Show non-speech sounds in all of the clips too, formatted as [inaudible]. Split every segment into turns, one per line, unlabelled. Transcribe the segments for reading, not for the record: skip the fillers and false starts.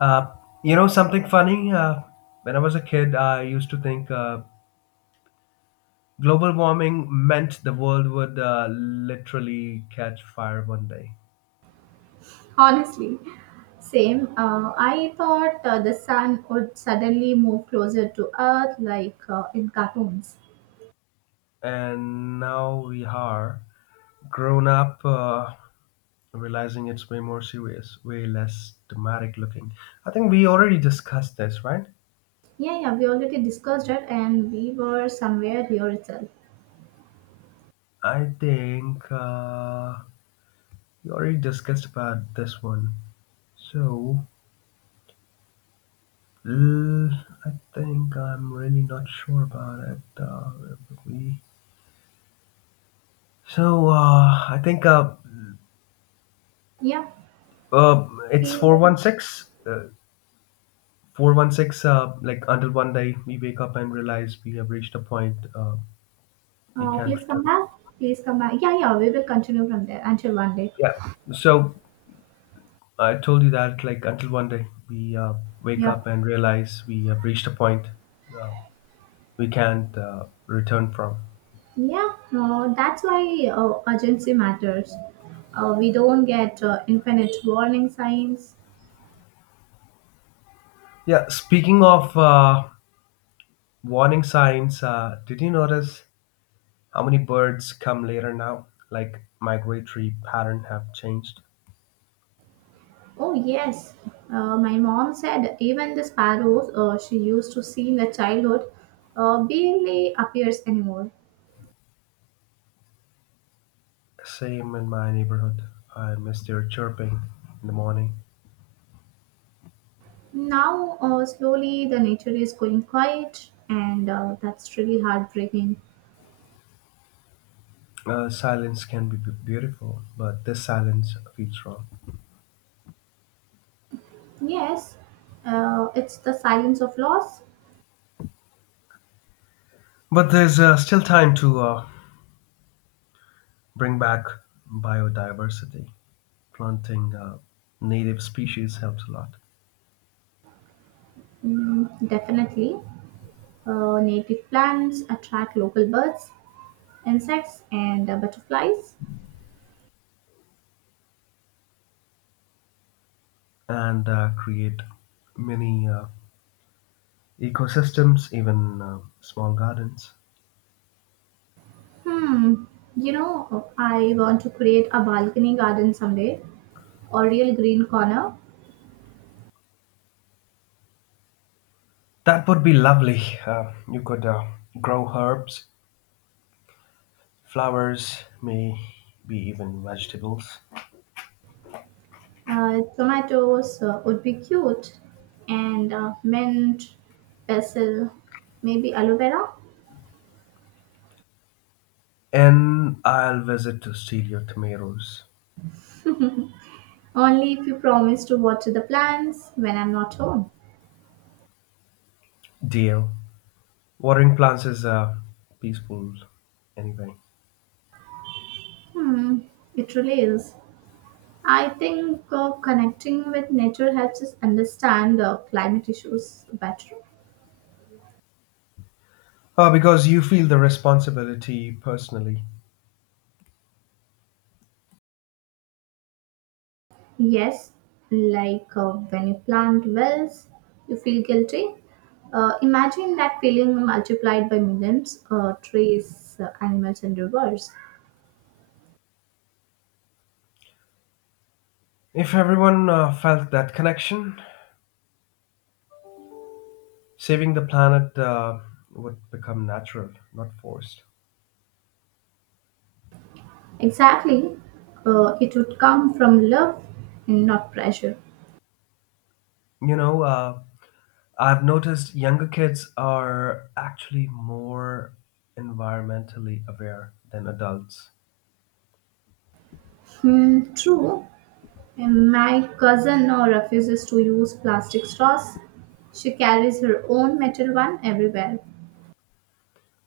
Uh, you know something funny? When I was a kid, I used to think global warming meant the world would literally catch fire one day.
Honestly, same. I thought the sun would suddenly move closer to Earth, like in cartoons.
And now we are grown up, realizing it's way more serious, way less dramatic looking. I think we already discussed this, right?
Yeah, yeah, we already discussed it, and we were somewhere here itself.
I think we already discussed about this one. So Mm, I think I'm really not sure about it. Where would we? So I think
Yeah,
it's
we
four one
will.
six. 416. Like until one day we wake up and realize we have reached a point we can't
Please come
return.
back. Please come back. Yeah, yeah, we will continue from there until one day.
Yeah. So I told you that like until one day we wake
Yeah,
up and realize we have reached a point uh, we can't return from.
yeah. That's why urgency matters. We don't get infinite warning signs.
Yeah. Speaking of warning signs, did you notice? How many birds come later now? Like migratory pattern have changed.
Oh, yes. My mom said even the sparrows she used to see in the childhood barely appears anymore.
Same in my neighborhood. I miss their chirping in the morning.
Now, slowly, the nature is going quiet, and that's really heartbreaking.
Silence can be beautiful, but this silence feels wrong.
Yes, it's the silence of loss.
But there's still time to bring back biodiversity. Planting native species helps a lot
Mm, definitely. Native plants attract local birds, insects, and butterflies.
and create many ecosystems, even small gardens.
Hmm, you know, I want to create a balcony garden someday, a real green corner.
That would be lovely. You could grow herbs flowers, may be even vegetables.
Tomatoes would be cute, and mint, basil, maybe aloe vera.
And I'll visit to steal your tomatoes,
Only if you promise to water the plants when I'm not home.
deal. Watering plants is peaceful anyway.
Hmm, it really is. I think connecting with nature helps us understand climate issues better.
Because you feel the responsibility personally.
Yes, like when you plant wells, you feel guilty. Imagine that feeling multiplied by millions, trees, animals, and rivers.
If everyone felt that connection, saving the planet would become natural, not forced.
Exactly, it would come from love and not pressure.
You know, I've noticed younger kids are actually more environmentally aware than adults.
Hmm, true, and my cousin now refuses to use plastic straws. She carries her own metal one everywhere.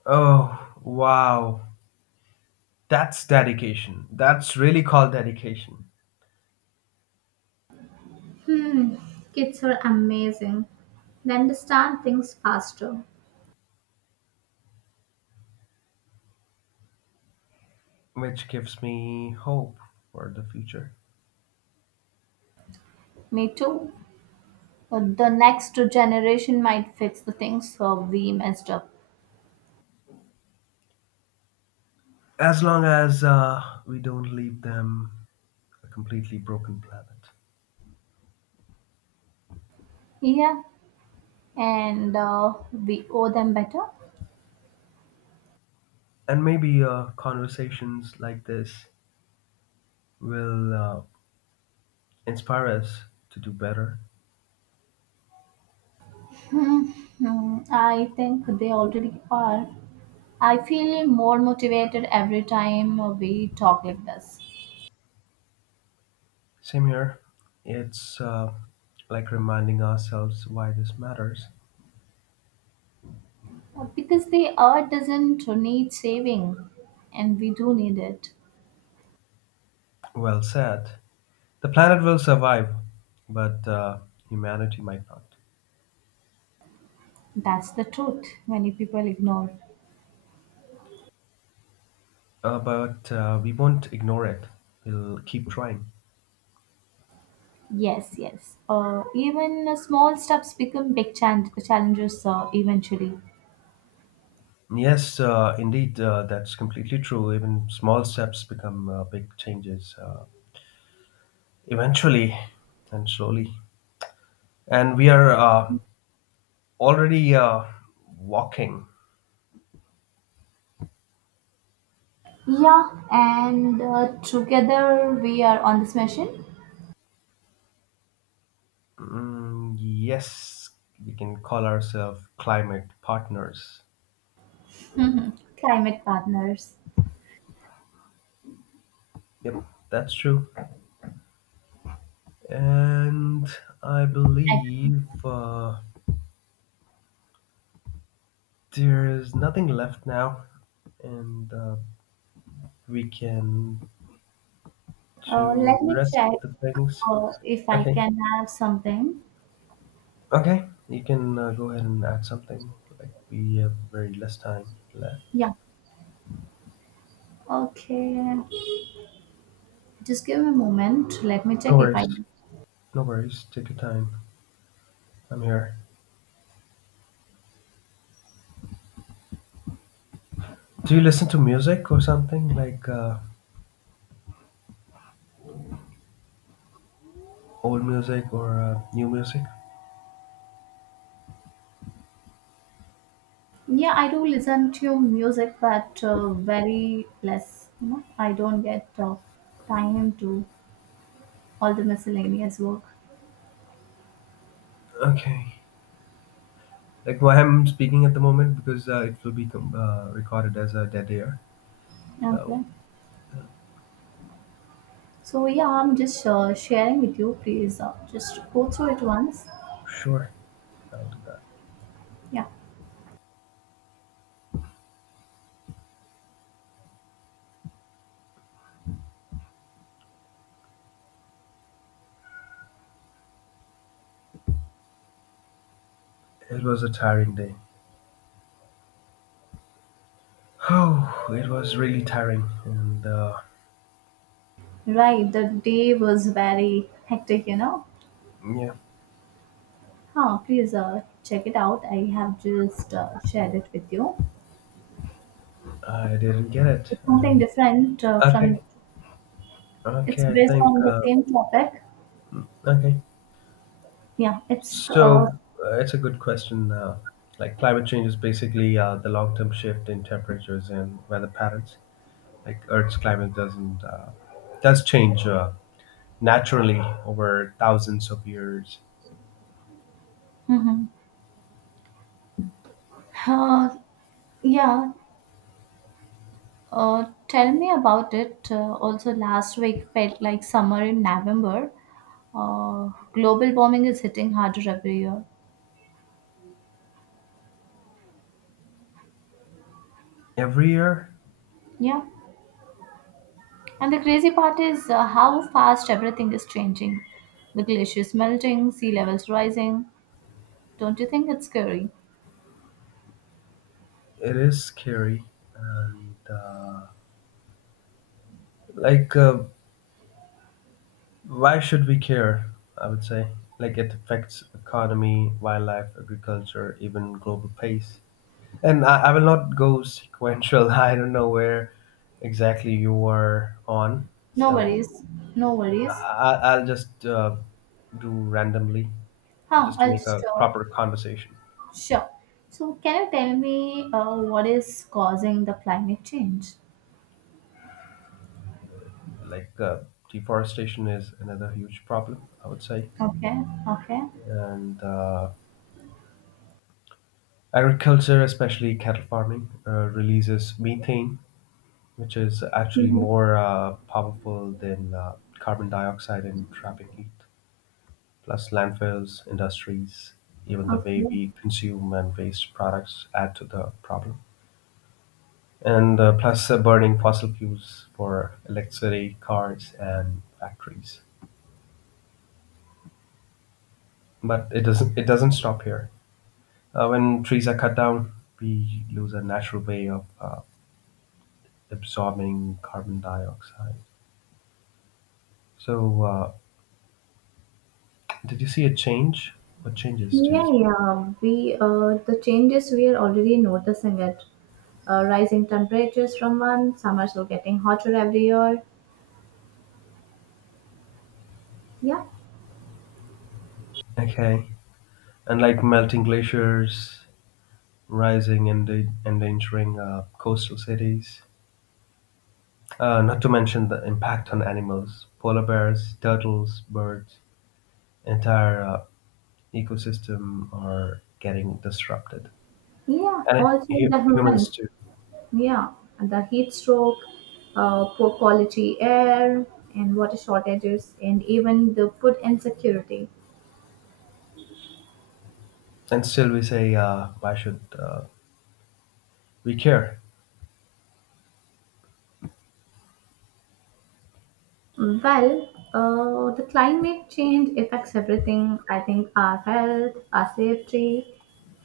Oh, wow. That's dedication. That's really called dedication,
Hmm, kids are amazing. They understand things faster.
which gives me hope for the future.
Me too. But the next generation might fix the things so we messed up.
As long as we don't leave them a completely broken planet.
Yeah, and we owe them better.
And maybe conversations like this will inspire us to do better.
Hmm, I think they already are. I feel more motivated every time we talk like this.
Same here. It's like reminding ourselves why this matters.
Because the earth doesn't need saving and we do need it.
Well said. The planet will survive, but humanity might not.
That's the truth many people ignore.
But we won't ignore it. We'll keep trying.
Yes, yes. Even small steps become big challenges eventually.
Yes, indeed, that's completely true. Even small steps become big changes eventually and slowly. And we are already walking.
Yeah, and together we are on this mission.
Yes, we can call ourselves climate partners.
Mhm. Climate partners.
Yep, that's true. And I
Agree.
believe there is nothing left now, and we can to
Let me
rest
check
the things.
if I
Okay,
can have something.
okay, you can go ahead and add something. Like we have very less time left.
Yeah, okay. Just give me a moment. Let me
No
check if I
worries,
can.
no worries. Take your time. I'm here. Do you listen to music or something like old music or new music?
Yeah, I do listen to music, but very less. You know, I don't get time to all the miscellaneous work.
Okay. Like why I'm speaking at the moment because it will be recorded as a dead air.
Okay.
So uh,
So yeah, I'm just sharing with you. Please just go through it once.
sure, I'll do that.
Yeah,
It was a tiring day. [sighs] Oh, it was really tiring, and
right. The day was very hectic, you know.
yeah.
Huh, please check it out. I have just shared it with you.
I didn't get it.
It's
I didn't
something
get
different
it.
from,
Okay.
it's
Okay. I
based
think,
on the same topic.
okay.
Yeah, it's, uh,
So it's a good question. Like climate change is basically the long term shift in temperatures and weather patterns. Like Earth's climate doesn't, does change naturally over thousands of years.
mhm. uh, yeah. Tell me about it. Also, last week felt like summer in November. Global warming is hitting harder every year.
Every year,
Yeah. And the crazy part is how fast everything is changing. The glaciers melting, sea levels rising. Don't you think it's scary?
it is scary. And like, uh, why should we care? I would say, like, it affects economy, wildlife, agriculture, even global pace. And I will not go sequential. [laughs] I don't know where exactly you are on,
No
so
worries, no worries.
I will just do randomly
Huh,
just to
I'll
make
just,
a
uh,
proper conversation.
sure. So, can you tell me what is causing the climate change?
Like, deforestation is another huge problem, I would say,
Okay, okay.
and agriculture, especially cattle farming, releases methane which is actually
Mhm.
more powerful than carbon dioxide in trapping heat. Plus, landfills, industries, even the
Okay.
way we consume and waste products add to the problem. And plus, burning fossil fuels for electricity, cars, and factories. But it doesn't. It doesn't stop here. When trees are cut down, we lose a natural way of absorbing carbon dioxide. So, did you see a change? What changes do you
Yeah,
see?
yeah. We, the changes we are already noticing it. Rising temperatures from one summers are getting hotter every year. Yeah.
Okay. And like melting glaciers, rising and endangering coastal cities. Not to mention the impact on animals, polar bears, turtles, birds, entire ecosystem are getting disrupted,
Yeah,
and
also the
humans
humans.
too.
Yeah, the heat stroke, poor quality air, and water shortages, and even the food insecurity.
And still, we say, why should we care?
Well, the climate change affects everything. I think our health, our safety,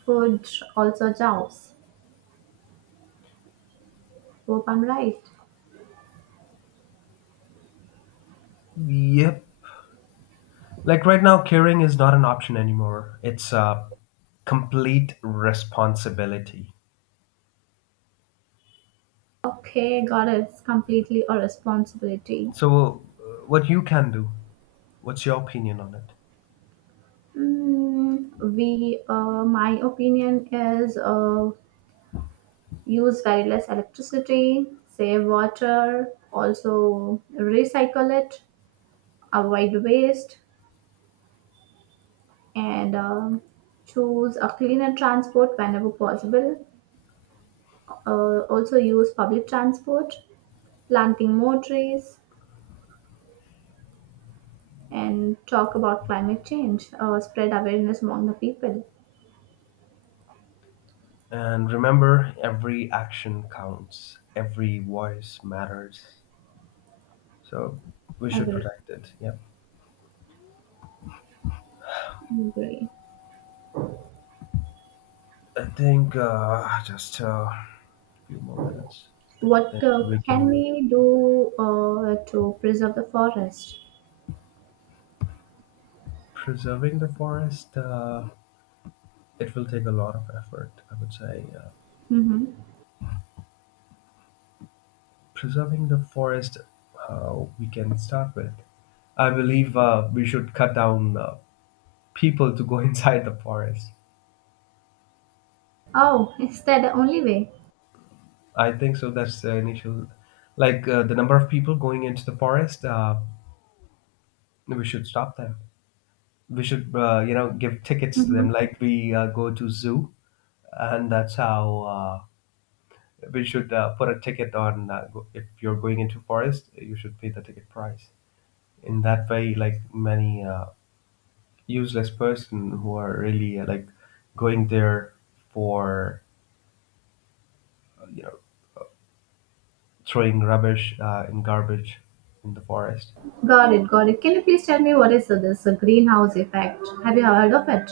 food, also jobs. Hope I'm right.
Yep. Like right now, caring is not an option anymore. It's a complete responsibility.
Okay, got it. It's completely a responsibility.
So, what you can do? What's your opinion on it?
Mm, my opinion is, use very less electricity, save water, also recycle it, avoid waste, and choose a cleaner transport whenever possible. Also, use public transport, planting more trees, and talk about climate change, spread awareness among the people.
And remember, every action counts, every voice matters. So we should
Agree.
protect it. Yeah.
Agree.
I think just a few more minutes. I think then
What
we
can
can
we do to preserve the forest?
preserving the forest. It will take a lot of effort, I would say.
Hmm.
Preserving the forest, we can start with. I believe we should cut down people to go [laughs] inside the forest.
Oh, [laughs] is that the only way?
I think so. That's the initial, like the number of people going into the forest. We should stop them. We should, you know, give tickets to them,
Mm-hmm.
like we go to zoo, and that's how we should put a ticket on. If you're going into forest, you should pay the ticket price. In that way, like many useless person who are really like going there for you know throwing rubbish in garbage in the forest.
Got it, got it. Can you please tell me what is this greenhouse effect? Have you heard of it?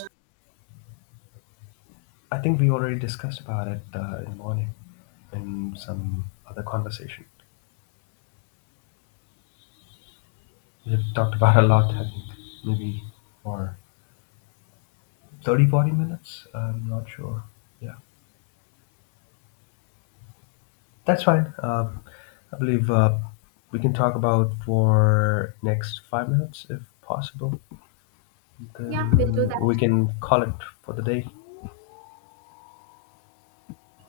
I think we already discussed about it in the morning in some other conversation. We've talked about a lot, I think, maybe for 30, 40 minutes. I'm not sure. Yeah, that's fine. I believe we can talk about for next 5 minutes if possible.
Yeah, we'll do
Then we
that.
can call it for the day.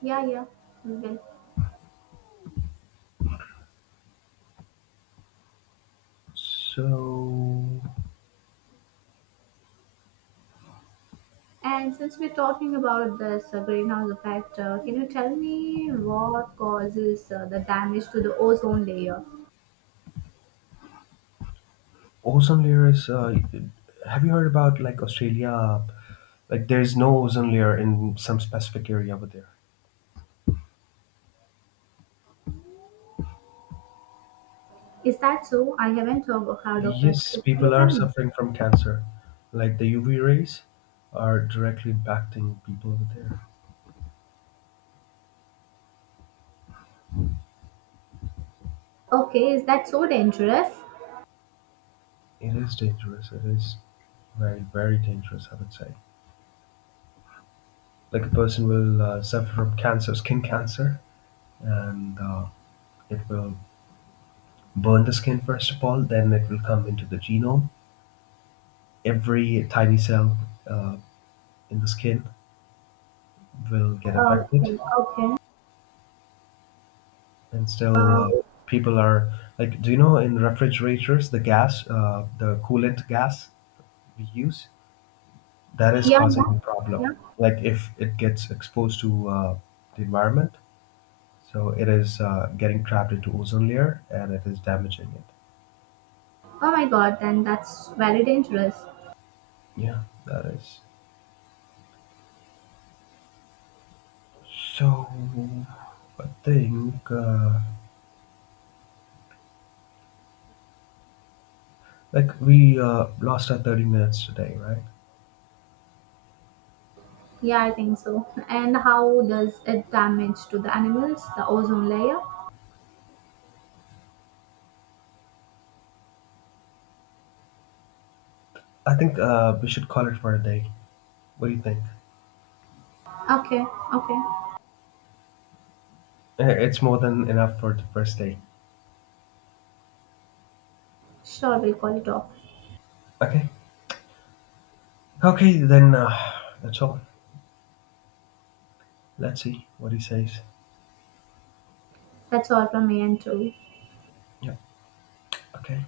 Yeah, yeah, we will.
So,
And since we're talking about this greenhouse effect, can you tell me what causes the damage to the ozone layer?
awesome lyrics. Have you heard about like Australia? Like there's no ozone layer in some specific area over there.
Is that so? I haven't heard of it.
Yes,
Could you
people
please
are
tell me?
suffering from cancer. Like the UV rays are directly impacting people over there.
Okay, is that so dangerous?
It is dangerous. It is very, very dangerous, I would say. Like a person will suffer from cancer, skin cancer, and it will burn the skin first of all, then it will come into the genome. Every tiny cell uh, in the skin will get affected,
Okay, okay.
and still
Uh,
people are like, do you know in refrigerators the gas, the coolant gas we use, that is
yeah,
causing
yeah,
the problem.
yeah.
Like if it gets exposed to the environment, so it is getting trapped into ozone layer and it is damaging it.
Oh my god, then that's very dangerous.
Yeah, that is. So I think like we lost our 30 minutes today, right?
Yeah, I think so. And how does it damage to the animals, the ozone layer?
I think we should call it for a day. What do you think?
Okay, okay.
Eh, it's more than enough for the first day.
Sure, we'll call it off.
Okay. Okay, then that's all. Let's see what he says.
That's all from me and too.
Yeah. Okay.